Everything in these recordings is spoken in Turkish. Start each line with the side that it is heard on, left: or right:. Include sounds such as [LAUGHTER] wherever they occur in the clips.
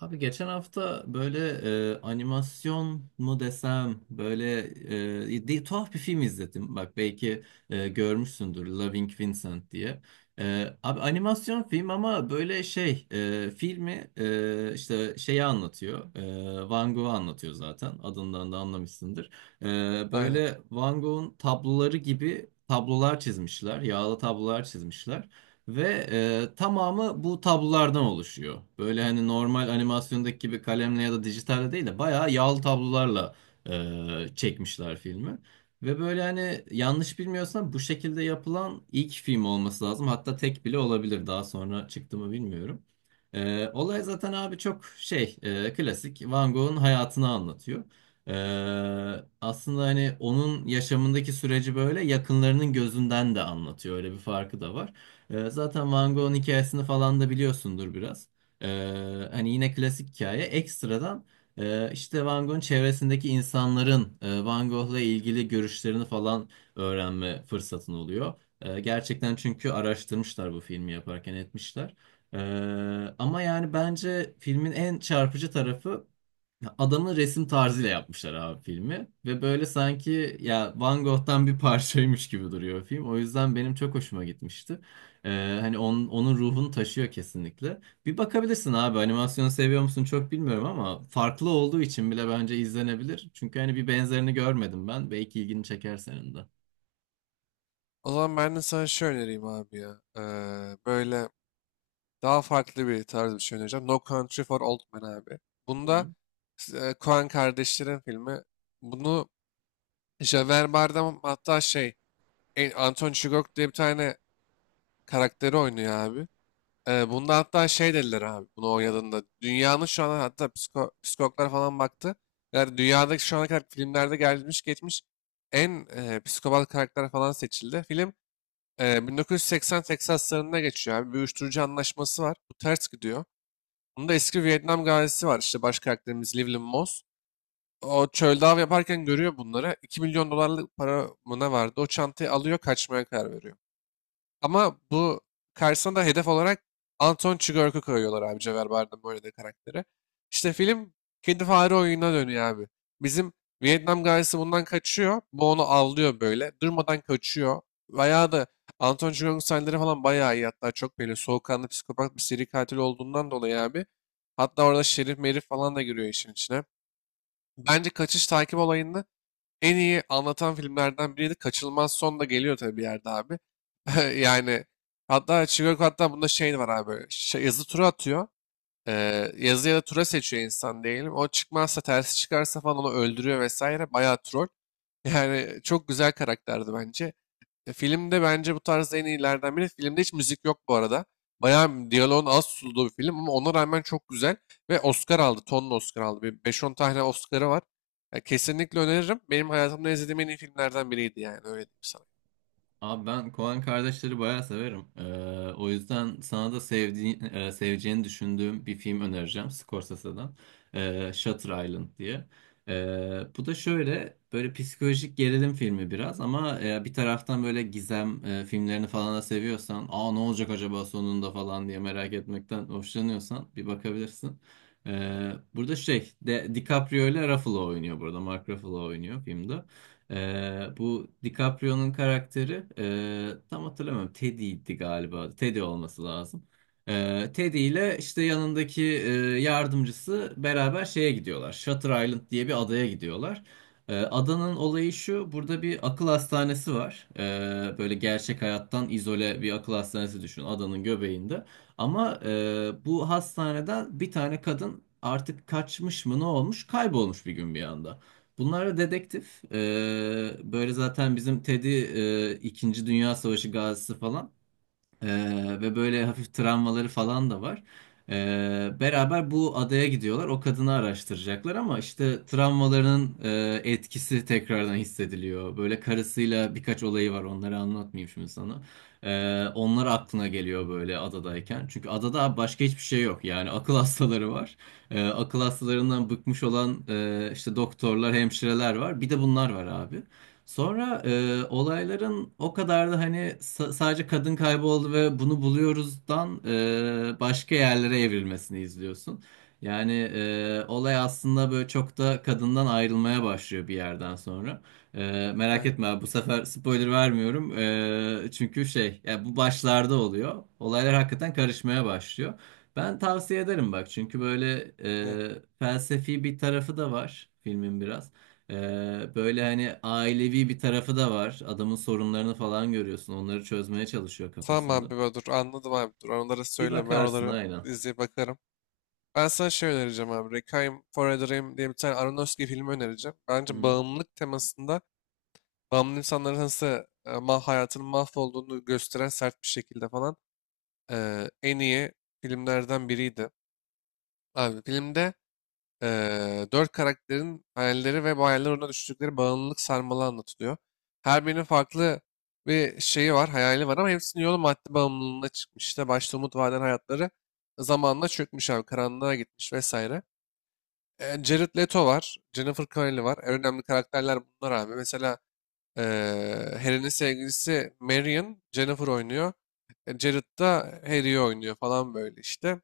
right: Abi geçen hafta böyle animasyon mu desem böyle tuhaf bir film izledim. Bak belki görmüşsündür Loving Vincent diye. Abi animasyon film ama böyle filmi işte şeyi anlatıyor. Van Gogh'u anlatıyor zaten adından da anlamışsındır. E,
left: Aynen.
right: Böyle Van Gogh'un tabloları gibi tablolar çizmişler. Yağlı tablolar çizmişler. Ve tamamı bu tablolardan oluşuyor. Böyle hani normal animasyondaki gibi kalemle ya da dijitalde değil de bayağı yağlı tablolarla çekmişler filmi. Ve böyle hani yanlış bilmiyorsam bu şekilde yapılan ilk film olması lazım. Hatta tek bile olabilir. Daha sonra çıktı mı bilmiyorum. Olay zaten abi çok klasik Van Gogh'un hayatını anlatıyor. E, Aslında hani onun yaşamındaki süreci böyle yakınlarının gözünden de anlatıyor. Öyle bir farkı da var. Zaten Van Gogh'un hikayesini falan da biliyorsundur biraz. Hani yine klasik hikaye. Ekstradan işte Van Gogh'un çevresindeki insanların Van Gogh'la ilgili görüşlerini falan öğrenme fırsatın oluyor. Gerçekten çünkü araştırmışlar bu filmi yaparken etmişler. Ama yani bence filmin en çarpıcı tarafı adamın resim tarzıyla yapmışlar abi filmi ve böyle sanki ya Van Gogh'tan bir [LAUGHS] parçaymış gibi duruyor film. O yüzden benim çok hoşuma gitmişti. Hani onun ruhunu taşıyor kesinlikle. Bir bakabilirsin abi animasyonu seviyor musun çok bilmiyorum ama farklı olduğu için bile bence izlenebilir. Çünkü hani bir benzerini görmedim ben. Belki ilgini çeker senin de.
left: O zaman ben de sana şey önereyim abi ya. Böyle daha farklı bir tarz bir şey önereceğim. No Country for Old Men abi. Bunda Coen kardeşlerin filmi. Bunu Javier Bardem hatta şey Anton Chigurh diye bir tane karakteri oynuyor abi. Bunda hatta şey dediler abi bunu oynadığında. Dünyanın şu an hatta psiko, psikologlar falan baktı. Yani dünyadaki şu ana kadar filmlerde gelmiş geçmiş en psikopat karakter falan seçildi. Film 1980 Teksaslarında geçiyor abi. Bir uyuşturucu anlaşması var. Bu ters gidiyor. Bunda eski Vietnam gazisi var. İşte baş karakterimiz Llewellyn Moss. O çölde av yaparken görüyor bunları. 2 milyon dolarlık para mı ne vardı? O çantayı alıyor, kaçmaya karar veriyor. Ama bu karşısına da hedef olarak Anton Chigurh'u koyuyorlar abi, Cevher Bardem böyle de karakteri. İşte film kendi fare oyununa dönüyor abi. Bizim Vietnam gazisi bundan kaçıyor. Bu onu avlıyor böyle. Durmadan kaçıyor. Veya da Anton Chigurh'un sahneleri falan bayağı iyi. Hatta çok böyle soğukkanlı psikopat bir seri katil olduğundan dolayı abi. Hatta orada Şerif Merif falan da giriyor işin içine. Bence kaçış takip olayını en iyi anlatan filmlerden biriydi. Kaçınılmaz son da geliyor tabii bir yerde abi. [LAUGHS] Yani hatta Chicago hatta bunda şey var abi. Şey, yazı tura atıyor. Yazı ya da tura seçiyor insan diyelim. O çıkmazsa, tersi çıkarsa falan onu öldürüyor vesaire. Bayağı troll. [LAUGHS] Yani çok güzel karakterdi bence. Filmde bence bu tarz en iyilerden biri. Filmde hiç müzik yok bu arada. Bayağı diyaloğun az tutulduğu bir film ama ona rağmen çok güzel. Ve Oscar aldı. Tonla Oscar aldı. Bir 5-10 tane Oscar'ı var. Ya, kesinlikle öneririm. Benim hayatımda izlediğim en iyi filmlerden biriydi yani. Öyle diyeyim sana.
right: Abi ben Koen kardeşleri bayağı severim. O yüzden sana da seveceğini düşündüğüm bir film önereceğim Scorsese'den. Shutter Island diye. Bu da şöyle böyle psikolojik gerilim filmi biraz ama bir taraftan böyle gizem filmlerini falan da seviyorsan, aa ne olacak acaba sonunda falan diye merak etmekten hoşlanıyorsan bir bakabilirsin. Burada DiCaprio ile Ruffalo oynuyor burada. Mark Ruffalo oynuyor filmde. Bu DiCaprio'nun karakteri tam hatırlamıyorum Teddy'ydi galiba. Teddy olması lazım. Teddy ile işte yanındaki yardımcısı beraber şeye gidiyorlar. Shutter Island diye bir adaya gidiyorlar. Adanın olayı şu. Burada bir akıl hastanesi var. Böyle gerçek hayattan izole bir akıl hastanesi düşün adanın göbeğinde. Ama bu hastaneden bir tane kadın artık kaçmış mı ne olmuş kaybolmuş bir gün bir anda. Bunlar da dedektif. Böyle zaten bizim Teddy İkinci Dünya Savaşı gazisi falan. Ve böyle hafif travmaları falan da var. Beraber bu adaya gidiyorlar. O kadını araştıracaklar ama işte travmalarının etkisi tekrardan hissediliyor. Böyle karısıyla birkaç olayı var. Onları anlatmayayım şimdi sana. Onlar aklına geliyor böyle adadayken. Çünkü adada başka hiçbir şey yok. Yani akıl [LAUGHS] hastaları var. Akıl hastalarından bıkmış olan işte doktorlar, hemşireler var. Bir de bunlar var abi. Sonra olayların o kadar da hani sadece kadın kayboldu ve bunu buluyoruzdan başka yerlere evrilmesini izliyorsun. Yani olay aslında böyle çok da kadından ayrılmaya başlıyor bir yerden sonra. Merak
left: Aynen.
right: etme abi, bu sefer spoiler vermiyorum. Çünkü şey ya bu başlarda oluyor. Olaylar hakikaten karışmaya başlıyor. Ben tavsiye ederim bak çünkü böyle
left: Ne?
right: felsefi bir tarafı da var filmin biraz. Böyle hani ailevi bir tarafı da var. Adamın sorunlarını falan görüyorsun. Onları çözmeye çalışıyor
left: Tamam
right: kafasında.
left: abi ben dur. Anladım abi dur. Onlara
right: Bir
left: söyleme. Ben
right: bakarsın
left: oraları
right: aynen.
left: izleyip bakarım. Ben sana şey önereceğim abi. Requiem for a Dream diye bir tane Aronofsky filmi önereceğim. Bence bağımlılık temasında bağımlı insanların nasıl e, ma hayatının mahvolduğunu gösteren sert bir şekilde falan en iyi filmlerden biriydi. Abi filmde 4 karakterin hayalleri ve bu hayaller uğruna düştükleri bağımlılık sarmalı anlatılıyor. Her birinin farklı bir şeyi var, hayali var ama hepsinin yolu madde bağımlılığına çıkmış. İşte başta umut vaden hayatları zamanla çökmüş abi, karanlığa gitmiş vesaire. E, Jared Leto var, Jennifer Connelly var. En önemli karakterler bunlar abi. Mesela Harry'nin sevgilisi Marion, Jennifer oynuyor. E, Jared da Harry'i oynuyor falan böyle işte.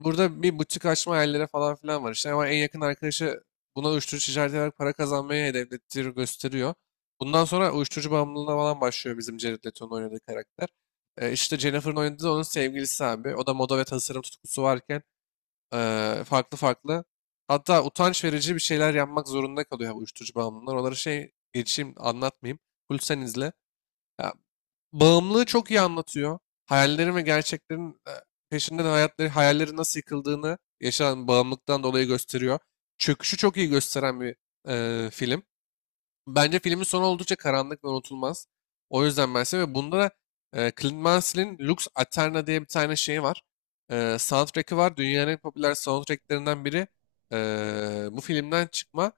left: Burada bir butik açma hayallere falan filan var işte. Ama en yakın arkadaşı buna uyuşturucu ticareti ederek para kazanmayı hedeflettiğini gösteriyor. Bundan sonra uyuşturucu bağımlılığına falan başlıyor bizim Jared Leto'nun oynadığı karakter. E, işte Jennifer'ın oynadığı da onun sevgilisi abi. O da moda ve tasarım tutkusu varken farklı farklı. Hatta utanç verici bir şeyler yapmak zorunda kalıyor bu uyuşturucu bağımlılar. Onları şey geçeyim, anlatmayayım. Full sen izle. Ya, bağımlılığı çok iyi anlatıyor. Hayallerin ve gerçeklerin peşinde de hayatları, hayalleri nasıl yıkıldığını yaşanan bağımlılıktan dolayı gösteriyor. Çöküşü çok iyi gösteren bir film. Bence filmin sonu oldukça karanlık ve unutulmaz. O yüzden ben seviyorum. Ve bunda da Clint Mansell'in Lux Aeterna diye bir tane şeyi var. E, soundtrack'i var. Dünyanın en popüler soundtracklerinden biri. E, bu filmden çıkma.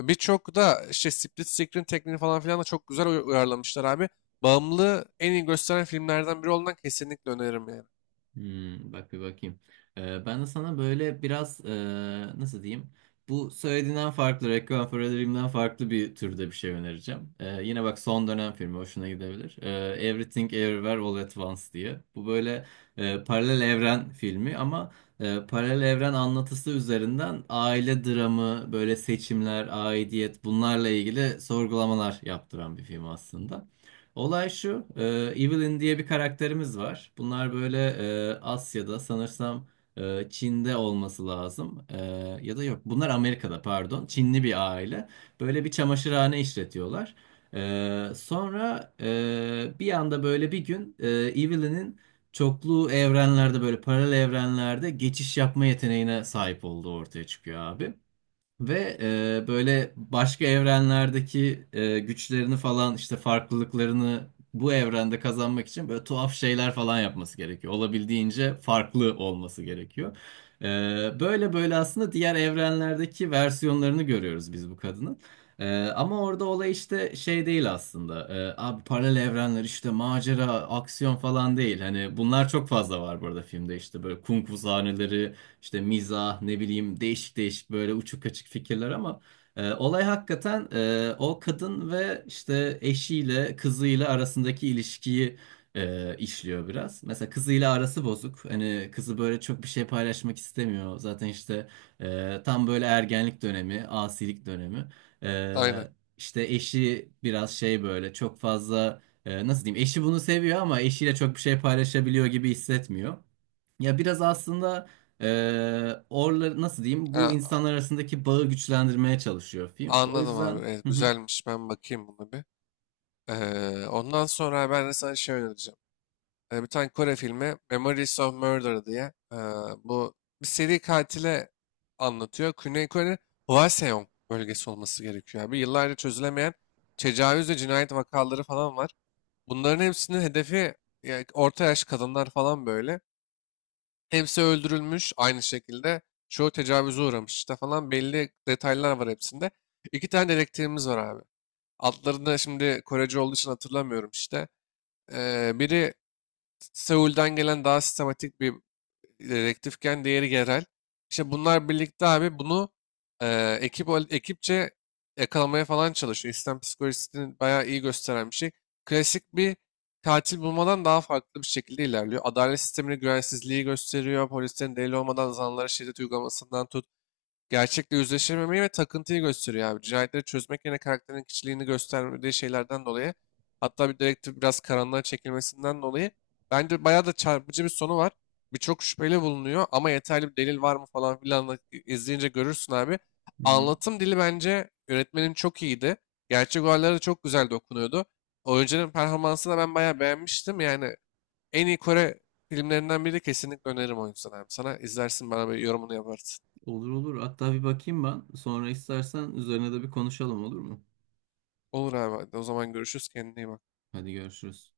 left: E, birçok da işte split screen tekniğini falan filan da çok güzel uyarlamışlar abi. Bağımlılığı en iyi gösteren filmlerden biri olduğundan kesinlikle öneririm yani.
right: Hmm, bak bir bakayım. Ben de sana böyle biraz nasıl diyeyim? Bu söylediğinden farklı, Requiem for a Dream'den farklı bir türde bir şey önereceğim. Yine bak son dönem filmi hoşuna gidebilir. Everything Everywhere All at Once diye. Bu böyle paralel evren filmi ama paralel evren anlatısı üzerinden aile dramı, böyle seçimler, aidiyet bunlarla ilgili sorgulamalar yaptıran bir film aslında. Olay şu, Evelyn diye bir karakterimiz var. Bunlar böyle Asya'da sanırsam Çin'de olması lazım. Ya da yok, bunlar Amerika'da pardon. Çinli bir aile. Böyle bir çamaşırhane işletiyorlar. Sonra bir anda böyle bir gün Evelyn'in çoklu evrenlerde böyle paralel evrenlerde geçiş yapma yeteneğine sahip olduğu ortaya çıkıyor abi. Ve böyle başka evrenlerdeki güçlerini falan işte farklılıklarını bu evrende kazanmak için böyle tuhaf şeyler falan yapması gerekiyor. Olabildiğince farklı olması gerekiyor. E, Böyle böyle aslında diğer evrenlerdeki versiyonlarını görüyoruz biz bu kadının. Ama orada olay işte şey değil aslında. Abi paralel evrenler işte macera, aksiyon falan değil. Hani bunlar çok fazla var burada filmde işte böyle kung fu sahneleri işte mizah ne bileyim değişik değişik böyle uçuk kaçık fikirler ama olay hakikaten o kadın ve işte eşiyle kızıyla arasındaki ilişkiyi işliyor biraz. Mesela kızıyla arası bozuk. Hani kızı böyle çok bir şey paylaşmak istemiyor. Zaten işte tam böyle ergenlik dönemi, asilik dönemi.
left: Aynen.
right: E, işte eşi biraz şey böyle çok fazla nasıl diyeyim eşi bunu seviyor ama eşiyle çok bir şey paylaşabiliyor gibi hissetmiyor. Ya biraz aslında orla nasıl diyeyim bu
left: Ha,
right: insanlar arasındaki bağı güçlendirmeye çalışıyor film. O
left: anladım abi.
right: yüzden
left: Evet,
right: hı hı,
left: güzelmiş. Ben bakayım buna bir. E, ondan sonra ben de sana şey önereceğim. Bir tane Kore filmi Memories of Murder diye, bu bir seri katile anlatıyor. Güney Kore Hwaseong bölgesi olması gerekiyor abi. Yıllarca çözülemeyen tecavüz ve cinayet vakaları falan var. Bunların hepsinin hedefi ya, orta yaş kadınlar falan böyle. Hepsi öldürülmüş aynı şekilde. Çoğu tecavüze uğramış işte falan, belli detaylar var hepsinde. İki tane dedektifimiz var abi. Adlarını şimdi Korece olduğu için hatırlamıyorum işte. Biri Seul'den gelen daha sistematik bir direktifken diğeri yerel. İşte bunlar birlikte abi bunu ekipçe yakalamaya falan çalışıyor. İslam psikolojisini bayağı iyi gösteren bir şey. Klasik bir katil bulmadan daha farklı bir şekilde ilerliyor. Adalet sistemine güvensizliği gösteriyor. Polislerin delil olmadan zanlara şiddet uygulamasından tut, gerçekle yüzleşememeyi ve takıntıyı gösteriyor abi. Cinayetleri çözmek yerine karakterin kişiliğini gösterdiği şeylerden dolayı, hatta bir direktif biraz karanlığa çekilmesinden dolayı, bence bayağı da çarpıcı bir sonu var. Birçok şüpheli bulunuyor ama yeterli bir delil var mı falan filan da izleyince görürsün abi.
right: hı hı.
left: Anlatım dili bence yönetmenin çok iyiydi. Gerçek olaylara da çok güzel dokunuyordu. Oyuncunun performansını da ben bayağı beğenmiştim. Yani en iyi Kore filmlerinden biri, kesinlikle öneririm o yüzden abi. Sana izlersin, bana bir yorumunu yaparsın.
right: Olur olur. Hatta bir bakayım ben. Sonra istersen üzerine de bir konuşalım olur mu?
left: Olur abi, hadi o zaman görüşürüz, kendine iyi bak.
right: Hadi görüşürüz.